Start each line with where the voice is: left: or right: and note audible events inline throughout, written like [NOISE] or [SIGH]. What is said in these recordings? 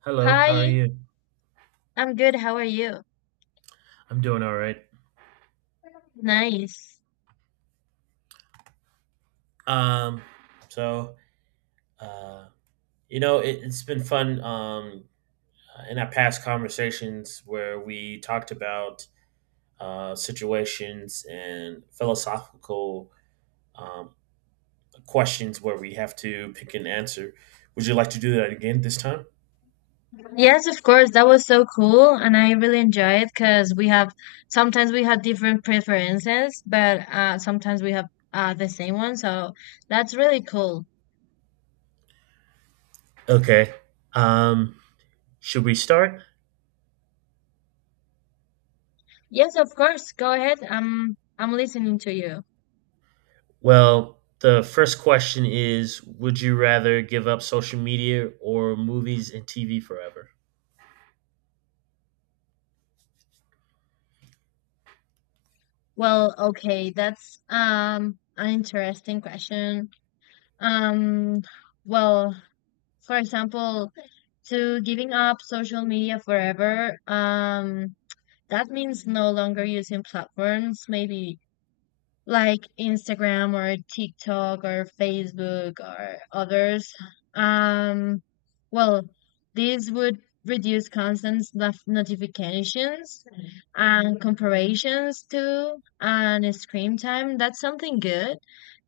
right: Hello, how are
left: Hi,
right: you?
left: I'm good. How are you?
right: I'm doing all right.
left: Nice.
right: Um, so uh, it's been fun. In our past conversations where we talked about situations and philosophical um, questions where we have to pick an answer. Would you like to do that again this time?
left: Yes, of course. That was so cool, and I really enjoy it because we have sometimes we have different preferences, but sometimes we have the same one. So that's really cool.
right: Okay. Um, should we start?
left: Yes, of course. Go ahead. I'm listening to you.
right: Well, the first question is: Would you rather give up social media or movies and TV forever?
left: Well, okay, that's an interesting question. Um, well, for example, to giving up social media forever. That means no longer using platforms maybe like Instagram or TikTok or Facebook or others. Um, well, this would reduce constant notifications and comparisons too, and screen time. That's something good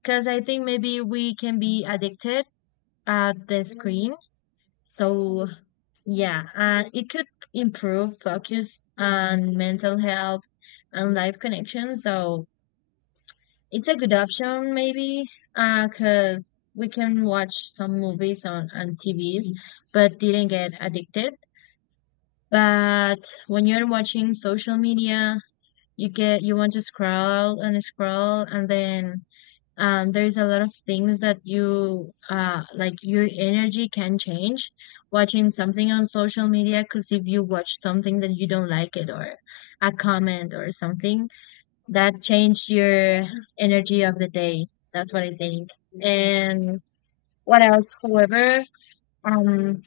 left: because I think maybe we can be addicted at the screen. So yeah, and it could improve focus and mental health and life connections. So it's a good option, maybe, because we can watch some movies on TVs, but didn't get addicted. But when you're watching social media, you want to scroll and scroll, and then there's a lot of things that you like your energy can change watching something on social media, because if you watch something that you don't like it, or a comment or something that changed your energy of the day. That's what I think. And what else? However, um,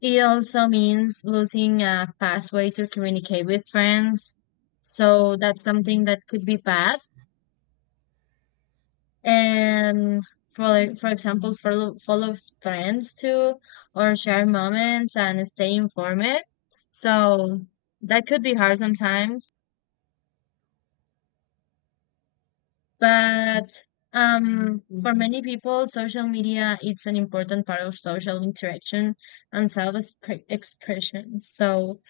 left: it also means losing a fast way to communicate with friends, so that's something that could be bad. And for example, follow trends too, or share moments and stay informed. So that could be hard sometimes. But for many people, social media it's an important part of social interaction and expression. So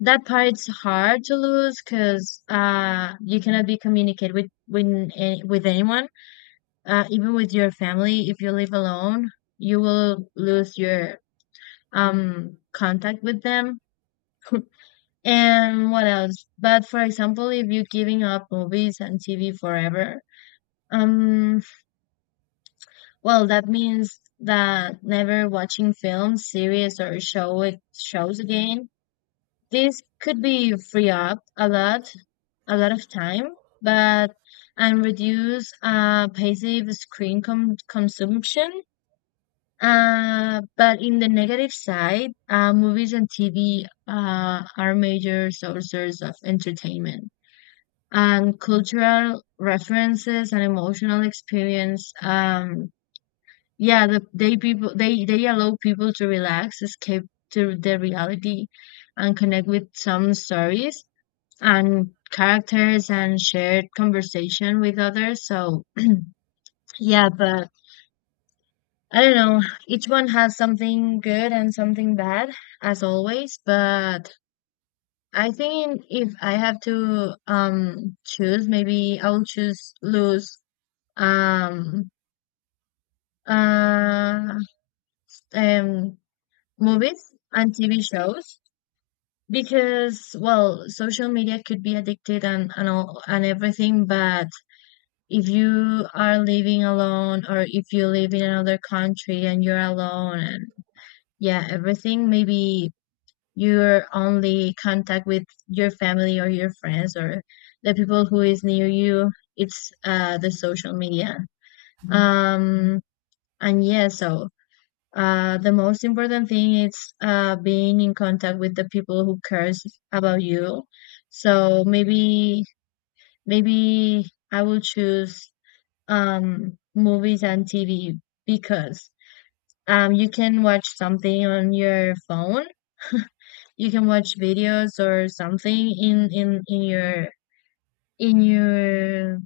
left: that part it's hard to lose, because you cannot be communicate with, with anyone, even with your family. If you live alone, you will lose your contact with them. [LAUGHS] And what else? But for example, if you're giving up movies and TV forever, um, that means that never watching films, series, or shows again. This could be free up a lot of time, but and reduce passive screen com consumption. But in the negative side, movies and TV are major sources of entertainment and cultural references and emotional experience. Yeah, the, they people they allow people to relax, escape to the reality, and connect with some stories and characters and shared conversation with others. So yeah, but I don't know. Each one has something good and something bad, as always. But I think if I have to choose, maybe I'll choose lose um uh um movies and TV shows, because well, social media could be addicted and all and everything. But if you are living alone, or if you live in another country and you're alone and yeah, everything, maybe your only contact with your family or your friends or the people who is near you it's the social media. Um and yeah, so the most important thing is being in contact with the people who cares about you. So maybe, maybe I will choose movies and TV, because you can watch something on your phone. [LAUGHS] You can watch videos or something in your in your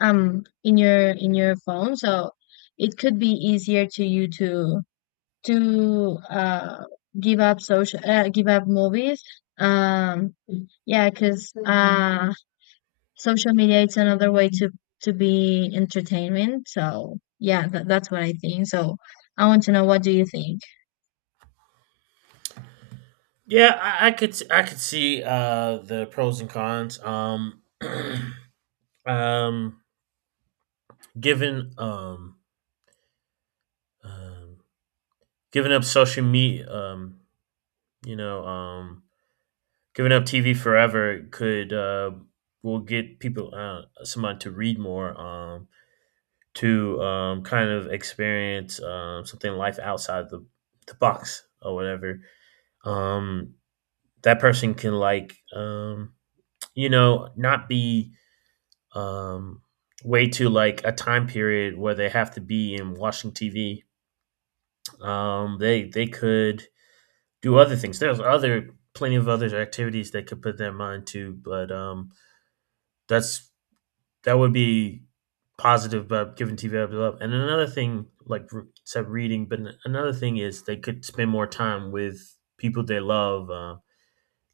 left: in your in your phone. So it could be easier to you to give up social give up movies. um yeah, because social media it's another way to be entertainment. So yeah, that's what I think. So I want to know, what do you think?
right: Yeah, I could see the pros and cons. [CLEARS THROAT] Um, given um giving up social media, you know, um, giving up TV forever could will get people someone to read more, to kind of experience something life outside the box or whatever. Um, that person can like, not be, um, way to like a time period where they have to be in watching TV. Um, they could do other things. There's other plenty of other activities they could put their mind to, but that's that would be positive about giving TV up. And another thing, like said, reading. But another thing is they could spend more time with people they love,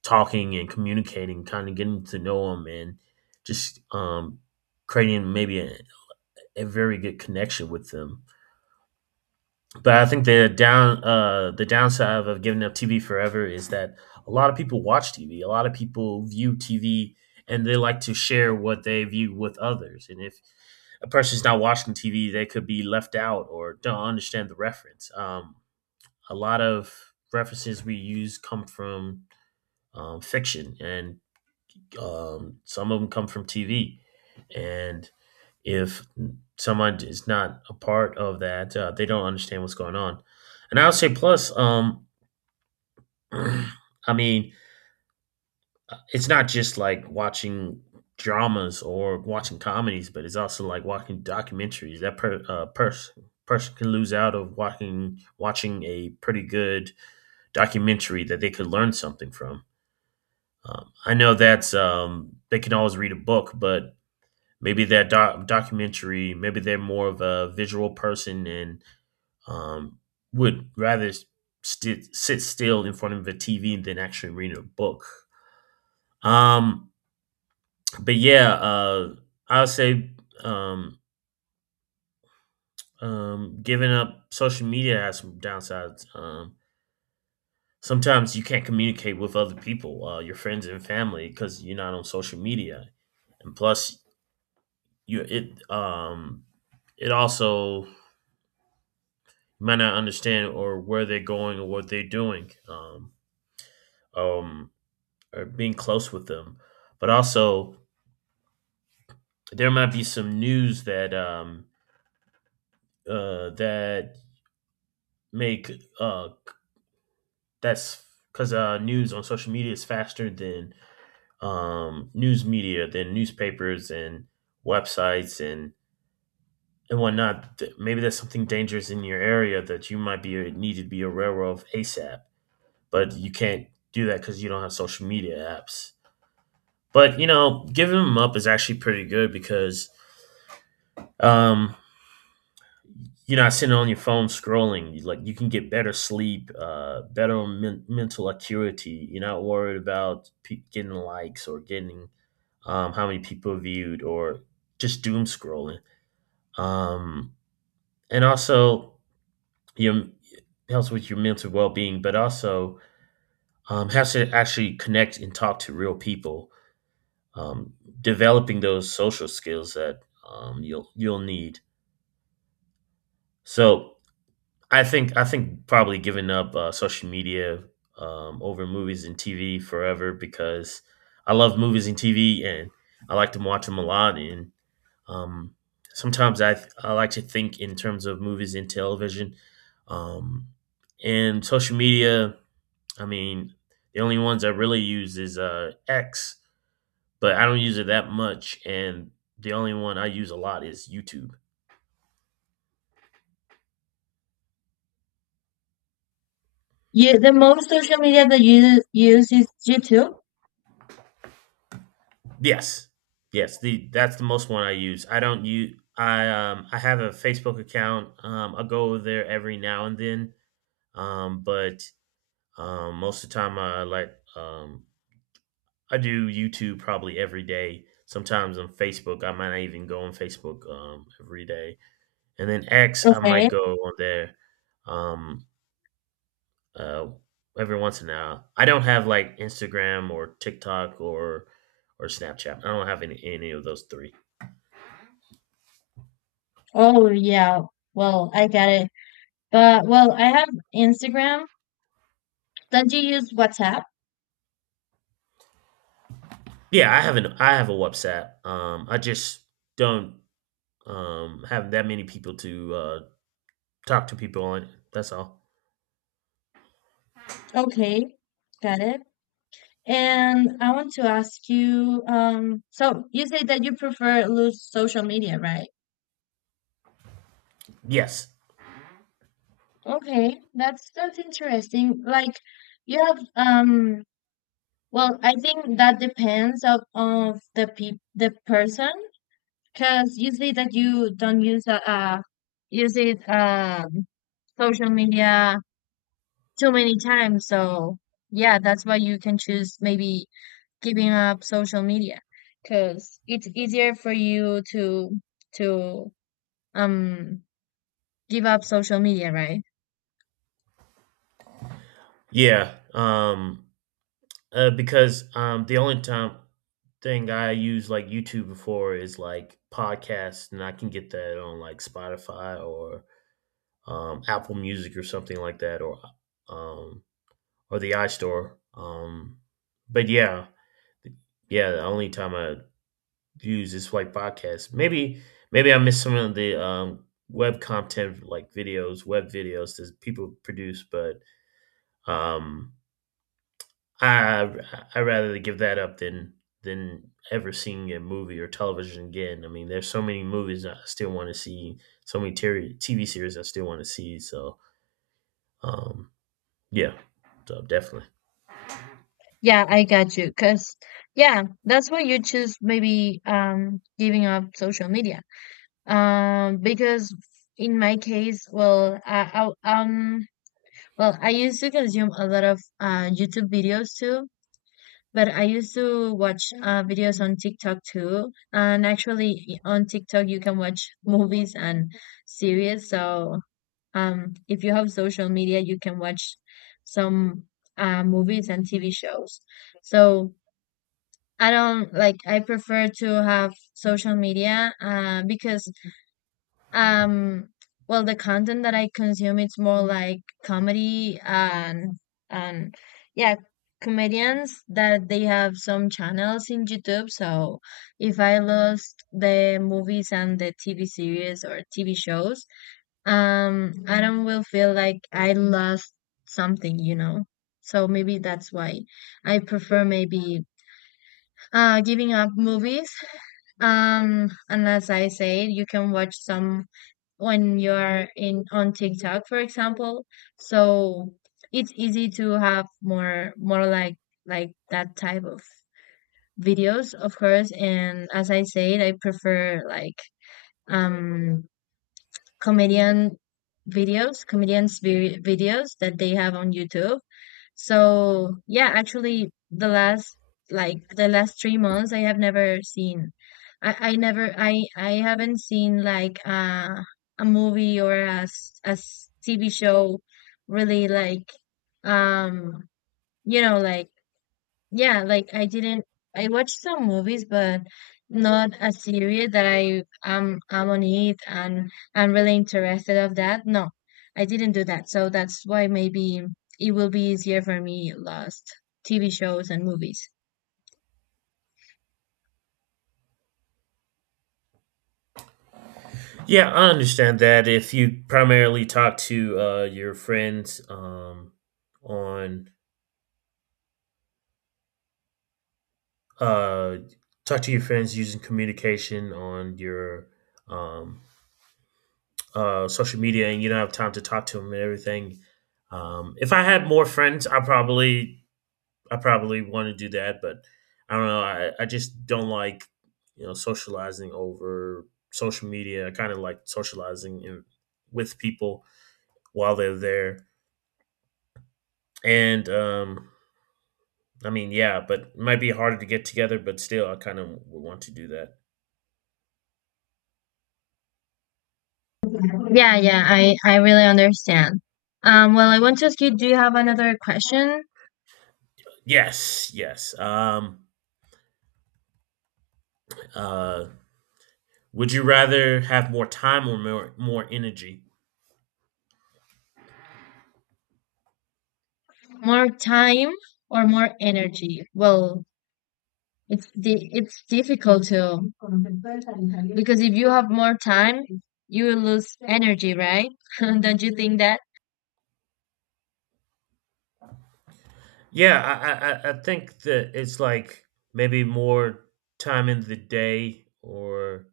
right: talking and communicating, kind of getting to know them, and just creating maybe a very good connection with them. But I think the downside of giving up TV forever is that a lot of people watch TV. A lot of people view TV, and they like to share what they view with others. And if a person's not watching TV, they could be left out or don't understand the reference. A lot of references we use come from fiction, and some of them come from TV. And if someone is not a part of that, they don't understand what's going on. And I would say, plus, [CLEARS THROAT] I mean, it's not just like watching dramas or watching comedies, but it's also like watching documentaries. That person can lose out of watching a pretty good documentary that they could learn something from. I know that's they can always read a book, but maybe that documentary, maybe they're more of a visual person and um, would rather sit still in front of a TV than actually reading a book. Um, but yeah, I would say um, giving up social media has some downsides. Sometimes you can't communicate with other people, your friends and family, because you're not on social media, and plus you it it also might not understand or where they're going or what they're doing. Um, or being close with them, but also there might be some news that that make uh that's because news on social media is faster than news media than newspapers and websites and whatnot. Maybe there's something dangerous in your area that you might be need to be aware of ASAP, but you can't do that because you don't have social media apps. But giving them up is actually pretty good because um, you're not sitting on your phone scrolling. Like you can get better sleep, better mental acuity. You're not worried about getting likes or getting, how many people viewed or just doom scrolling. Um, and also, your it helps with your mental well being, but also has to actually connect and talk to real people. Um, Developing those social skills that you'll need. So I think probably giving up social media over movies and TV forever because I love movies and TV and I like to watch them a lot, and um, sometimes I like to think in terms of movies and television, um, and social media. I mean, the only ones I really use is X, but I don't use it that much, and the only one I use a lot is YouTube.
left: You, the most social media that you use is YouTube?
right: Yes. Yes, the that's the most one I use. I don't use I have a Facebook account. I go over there every now and then. But most of the time I do YouTube probably every day. Sometimes on Facebook, I might not even go on Facebook every day. And then X I might
left: Okay.
right: go on there um uh every once in a while. I don't have like Instagram or TikTok or Snapchat. I don't have any of those three.
left: Oh yeah, well, I get it. But well, I have Instagram. Don't you use WhatsApp?
right: Yeah, I have a WhatsApp. I just don't have that many people to talk to people on it. That's all.
left: Okay, got it. And I want to ask you, so you say that you prefer loose social media, right?
right: Yes.
left: Okay, that's interesting. Like you have well, I think that depends of the pe the person, because you say that you don't use use it social media too many times. So yeah, that's why you can choose maybe giving up social media, because it's easier for you to to um give up social media, right?
right: Yeah. Because the only time thing I use like YouTube before is like podcasts, and I can get that on like Spotify or Apple Music or something like that, or um the iStore. But yeah, yeah, the only time I views this white podcast. Maybe I missed some of the, web content like videos, web videos that people produce, but um, I I rather give that up than ever seeing a movie or television again. I mean, there's so many movies I still want to see, so many TV series I still want to see. So um, yeah. So definitely.
left: Yeah, I got you. Cause yeah, that's why you choose maybe giving up social media. Because in my case, well, I well, I used to consume a lot of YouTube videos too. But I used to watch videos on TikTok too. And actually, on TikTok, you can watch movies and series. So, if you have social media, you can watch some movies and TV shows. So, I don't like, I prefer to have social media, because um, well, the content that I consume it's more like comedy and yeah, comedians that they have some channels in YouTube. So if I lost the movies and the TV series or TV shows, I don't will feel like I lost something, you know. So maybe that's why I prefer maybe giving up movies. [LAUGHS] Unless I say, you can watch some when you're in on TikTok, for example. So it's easy to have more like that type of videos, of course. And as I said, I prefer like um comedian videos, videos that they have on YouTube. So yeah, actually the last 3 months I have never seen I never I I haven't seen like a movie or TV show, really like um you know like yeah, like I didn't, I watched some movies, but not a series that I'm on it and I'm really interested of that. No, I didn't do that. So that's why maybe it will be easier for me lost TV shows and movies.
right: Yeah, I understand that if you primarily talk to, your friends, on uh, talk to your friends using communication on your, um, social media, and you don't have time to talk to them and everything. If I had more friends, i probably want to do that, but I don't know. I just don't like socializing over social media. I kind of like socializing in, with people while they're there. And i mean, yeah, but it might be harder to get together, but still I kind of would want to do that.
left: Yeah, yeah, I really understand. Well, I want to ask you, do you have another question?
right: Yes, yes. Uh, would you rather have more time or more energy?
left: More time or more energy? Well, it's it's difficult to, because if you have more time, you will lose energy, right? [LAUGHS] Don't you think that?
right: Yeah, I think that it's like, maybe, more time in the day, or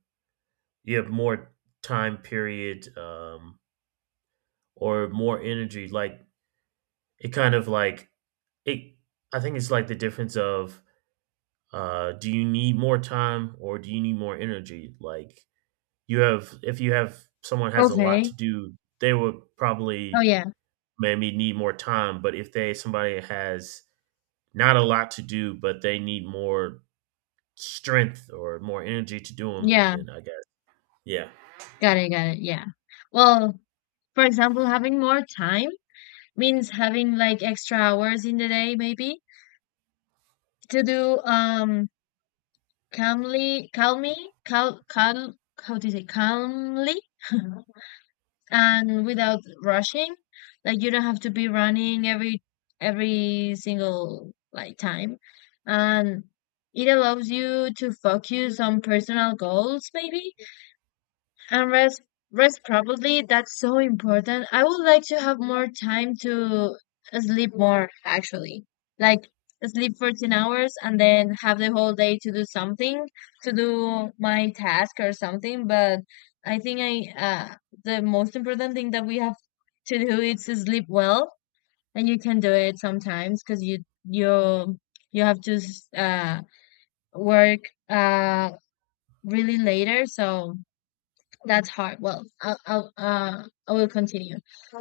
right: you have more time period, or more energy. Like it kind of like it. I think it's like the difference of, do you need more time or do you need more energy? Like if you have someone has a lot
left: Okay.
right: to do, they would
left: Oh
right: probably
left: yeah.
right: maybe need more time. But if they somebody has not a lot to do, but they need more strength or more energy to do them,
left: Yeah.
right: then I guess yeah,
left: Got it. Got it. Yeah. Well, for example, having more time means having like extra hours in the day, maybe to do calmly, cal, cal, how do you say calmly and without rushing, like you don't have to be running every single like time. And it allows you to focus on personal goals maybe, and rest, probably that's so important. I would like to have more time to sleep more actually. Like sleep 14 hours and then have the whole day to do something, to do my task or something. But I think I the most important thing that we have to do is to sleep well, and you can do it sometimes because you you have to work uh really later, so that's hard. Well, I'll I will continue.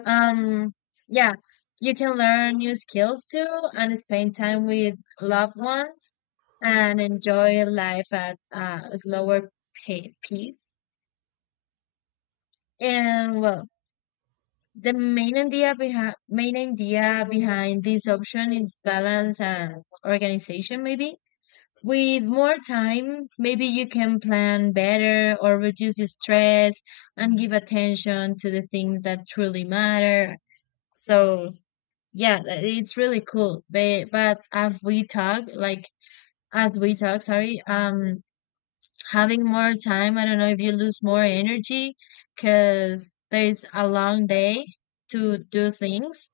left: Um, yeah, you can learn new skills too, and spend time with loved ones, and enjoy life at a slower pace. And well, the main idea behind this option is balance and organization, maybe. With more time, maybe you can plan better or reduce the stress and give attention to the things that truly matter. So, yeah, it's really cool. But, as we talk, sorry, having more time, I don't know if you lose more energy, because there is a long day to do things.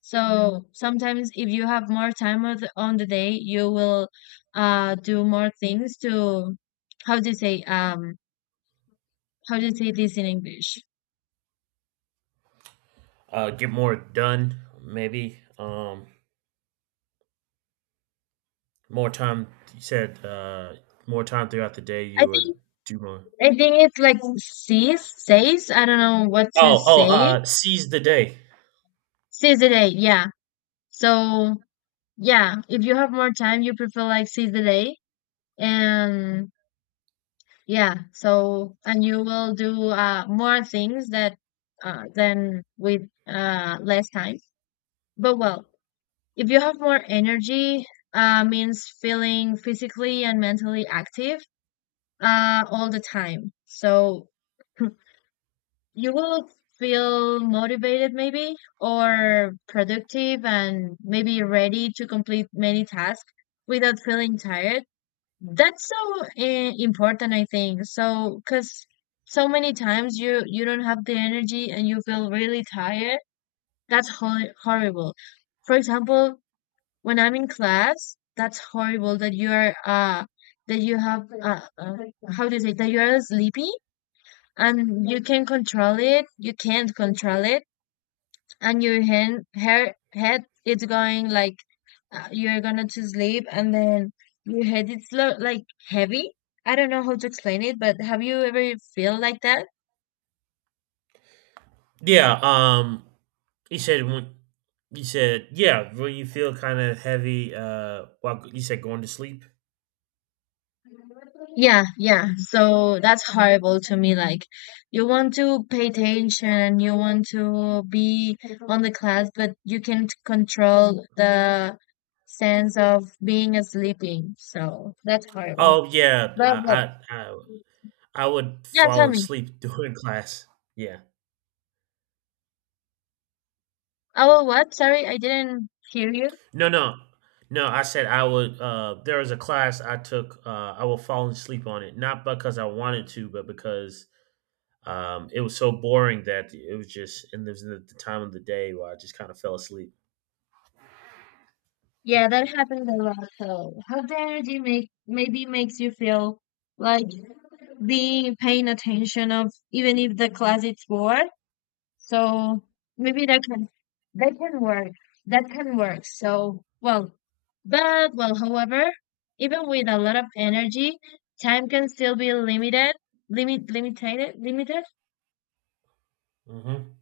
left: So sometimes if you have more time on the day, you will do more things to, how do you say how do you say this in English?
right: get more done maybe. More time. You said more time throughout the day.
left: I
right: You would
left: think
right: do more.
left: it's like seize, says I don't know what to
right: Oh, oh,
left: say.
right: uh, seize the day.
left: Seize the day, yeah. So yeah, if you have more time, you prefer like seize the day and yeah. So and you will do more things that than with less time. But well, if you have more energy, means feeling physically and mentally active all the time. So you will feel motivated, maybe, or productive, and maybe ready to complete many tasks without feeling tired. That's so important, I think. So, because so many times you don't have the energy and you feel really tired. That's horrible. For example, when I'm in class, that's horrible that you are that you have how do you say, that you are sleepy, and you can control it, you can't control it, and your hand hair head it's going like you're gonna to sleep, and then your head it's like heavy. I don't know how to explain it, but have you ever feel like that?
right: Yeah. You said when you said, yeah, when you feel kind of heavy. While you said going to sleep.
left: Yeah, yeah. So that's horrible to me. Like, you want to pay attention, you want to be on the class, but you can't control the sense of being sleeping. So that's horrible.
right: Oh yeah,
left: But
right: I would
left: yeah,
right: fall
left: tell me.
right: asleep [LAUGHS] during class. Yeah.
left: Oh, what? Sorry, I didn't hear you.
right: No, no, no. I said I would. There was a class I took. I would fall asleep on it, not because I wanted to, but because, it was so boring that it was just. And there's the time of the day where I just kind of fell asleep.
left: Yeah, that happens a lot. So how the energy make maybe makes you feel like being paying attention of even if the class is bored. So maybe that can, that can work. That can work. So well, but well, however, even with a lot of energy, time can still be limited, limited,
right: Hmm.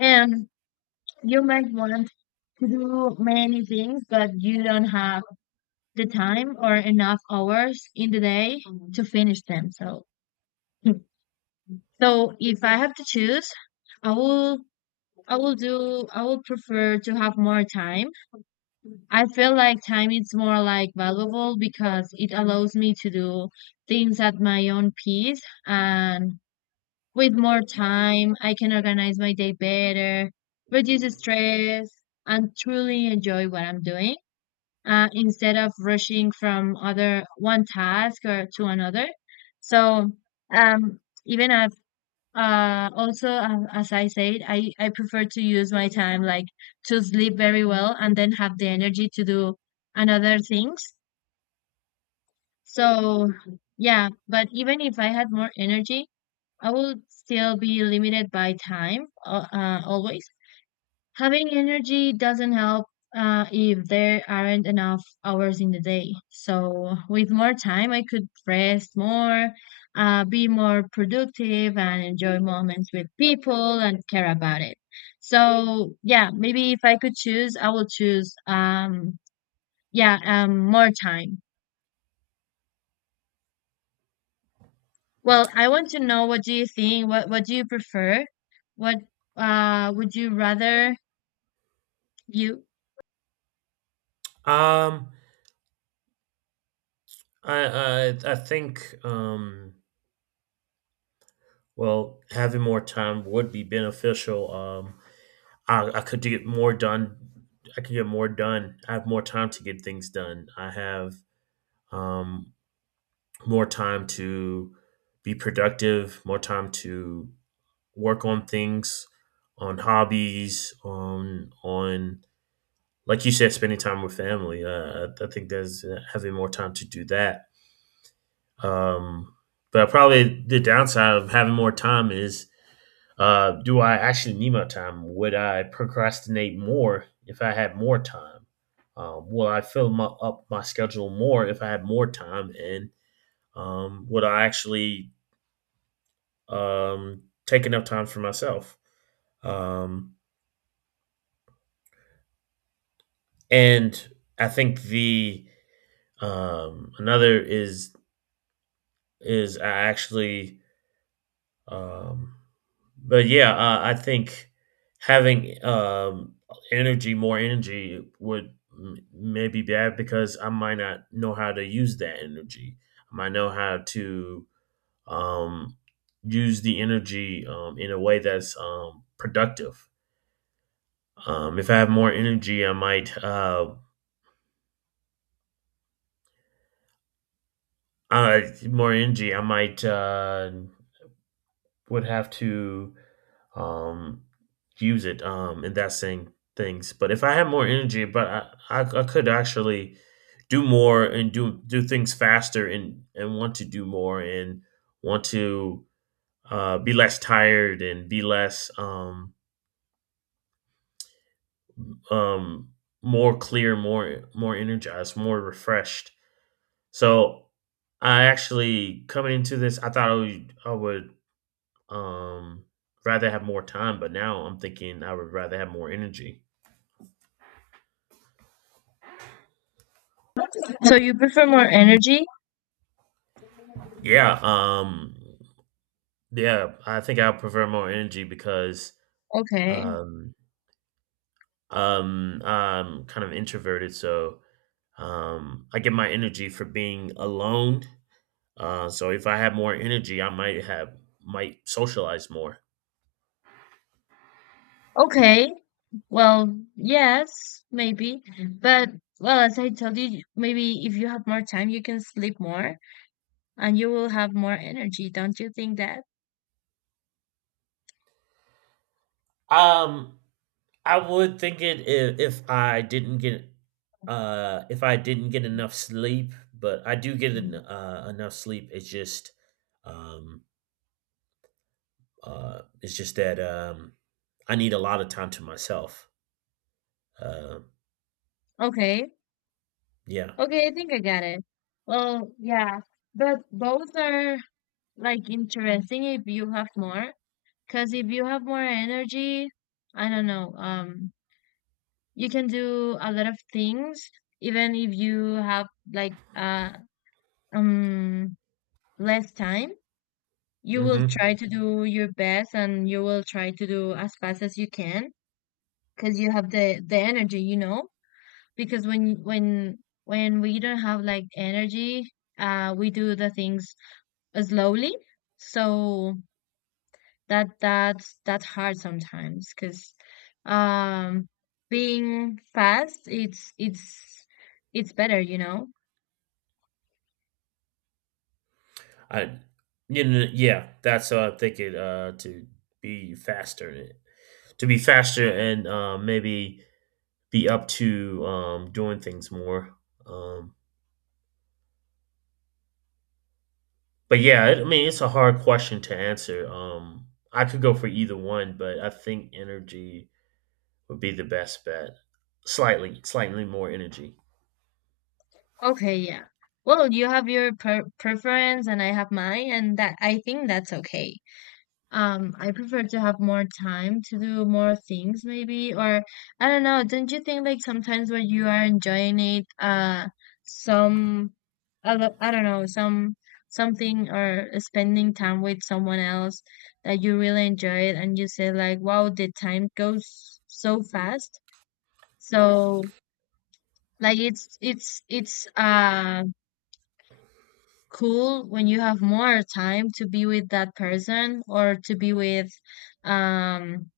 left: and you might want to do many things, but you don't have the time or enough hours in the day to finish them. So, [LAUGHS] so if I have to choose, I will, I will prefer to have more time. I feel like time is more like valuable because it allows me to do things at my own pace, and with more time I can organize my day better, reduce stress, and truly enjoy what I'm doing, instead of rushing from other one task or to another. So um even also, as I said, I prefer to use my time like to sleep very well and then have the energy to do another things. So, yeah, but even if I had more energy, I would still be limited by time, always. Having energy doesn't help if there aren't enough hours in the day. So, with more time, I could rest more, be more productive, and enjoy moments with people and care about it. So, yeah, maybe if I could choose, I will choose, yeah, more time. Well, I want to know, what do you think? What do you prefer? What would you rather you?
right: Um, I, I think. Um, well, having more time would be beneficial. I could get more done. I could get more done. I have more time to get things done. I have, um, more time to be productive, more time to work on things, on hobbies, on like you said, spending time with family. I think there's, having more time to do that. Um, but probably the downside of having more time is. Do I actually need my time? Would I procrastinate more if I had more time? Will I fill up my schedule more if I had more time? And would I actually, take enough time for myself? Um, and I think the another is I actually. Um, but yeah, I think having, energy, more energy, would may be bad because I might not know how to use that energy. I might know how to, um, use the energy, in a way that's, productive. If I have more energy, I might, uh, more energy. I might, would have to, um, use it, in that same things. But if I had more energy, but I could actually do more and do things faster, and want to do more and want to, be less tired and be less, um, more clear, more energized, more refreshed. So I actually coming into this, I thought, I would, um, rather have more time, but now I'm thinking I would rather have more energy.
left: So you prefer more energy?
right: Yeah, yeah, I think I prefer more energy because,
left: Okay.
right: um, I'm kind of introverted, so, I get my energy for being alone. So if I have more energy, I might have might socialize more.
left: Okay. Well, yes, maybe. But well, as I told you, maybe if you have more time, you can sleep more and you will have more energy. Don't you think that?
right: Um, I would think it if I didn't get if I didn't get enough sleep, but I do get, enough sleep. It's just, um it's just that, I need a lot of time to myself. Uh,
left: Okay.
right: yeah.
left: Okay, I think I got it. Well, yeah, but both are like interesting if you have more, because if you have more energy, I don't know, you can do a lot of things, even if you have like um less time. You will
right: Hmm.
left: try to do your best and you will try to do as fast as you can, because you have the energy, you know, because when we don't have like energy, we do the things slowly. So that's hard sometimes because, um being fast, it's better, you know.
right: I, you know, yeah, that's what I'm thinking. To be faster, in it. To be faster, and maybe be up to, doing things more. Um, but yeah, I mean, it's a hard question to answer. I could go for either one, but I think energy would be the best bet. Slightly, slightly more energy.
left: Okay, yeah, well, you have your preference and I have mine, and that, I think that's okay. I prefer to have more time to do more things maybe, or I don't know, don't you think like sometimes when you are enjoying it, some, I don't know, some something, or spending time with someone else that you really enjoy it, and you say like, wow, the time goes so fast. So like it's cool when you have more time to be with that person, or to be with um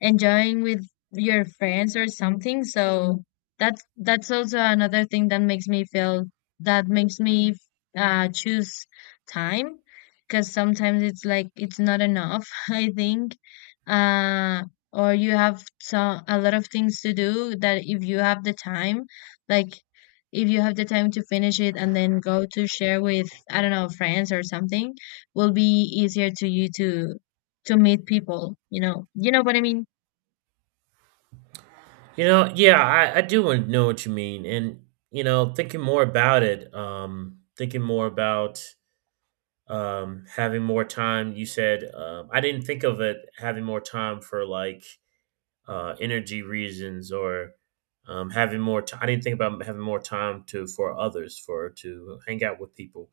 left: enjoying with your friends or something. So that's also another thing that makes me feel, that makes me choose time, because sometimes it's like it's not enough, [LAUGHS] I think. Uh, or you have so a lot of things to do that if you have the time, like if you have the time to finish it and then go to share with, I don't know, friends or something, will be easier to you to meet people, you know. You know what I mean?
right: You know, yeah, I do know what you mean. And, thinking more about it, thinking more about, having more time, you said, I didn't think of it having more time for like, energy reasons, or having more time. I didn't think about having more time to for others, for to hang out with people.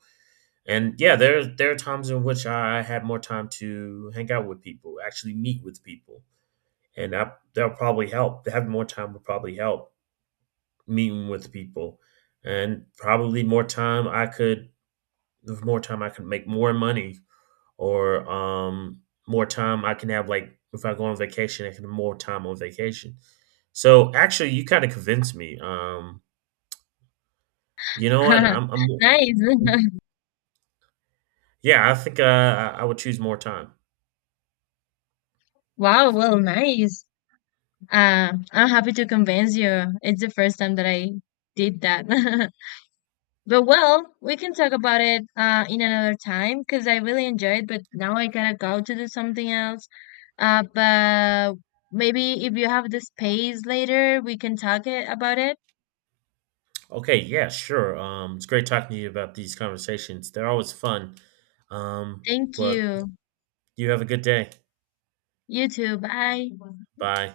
right: And yeah, there are times in which I had more time to hang out with people, actually meet with people. And that'll probably help. Having more time would probably help meeting with people, and probably, more time I could with more time I could make more money, or more time I can have, like, if I go on vacation I can have more time on vacation. So actually you kind of convinced me. You know what?
left: [LAUGHS]
right: I'm
left: Nice. [LAUGHS]
right: Yeah, I think, I would choose more time.
left: Wow, well, nice. I'm happy to convince you. It's the first time that I did that. [LAUGHS] But well, we can talk about it in another time because I really enjoyed, but now I gotta go to do something else. But maybe if you have the space later, we can talk it about it.
right: Okay, yeah, sure. It's great talking to you about these conversations. They're always fun.
left: Thank
right: But
left: you.
right: you have a good day.
left: You too. Bye.
right: Bye.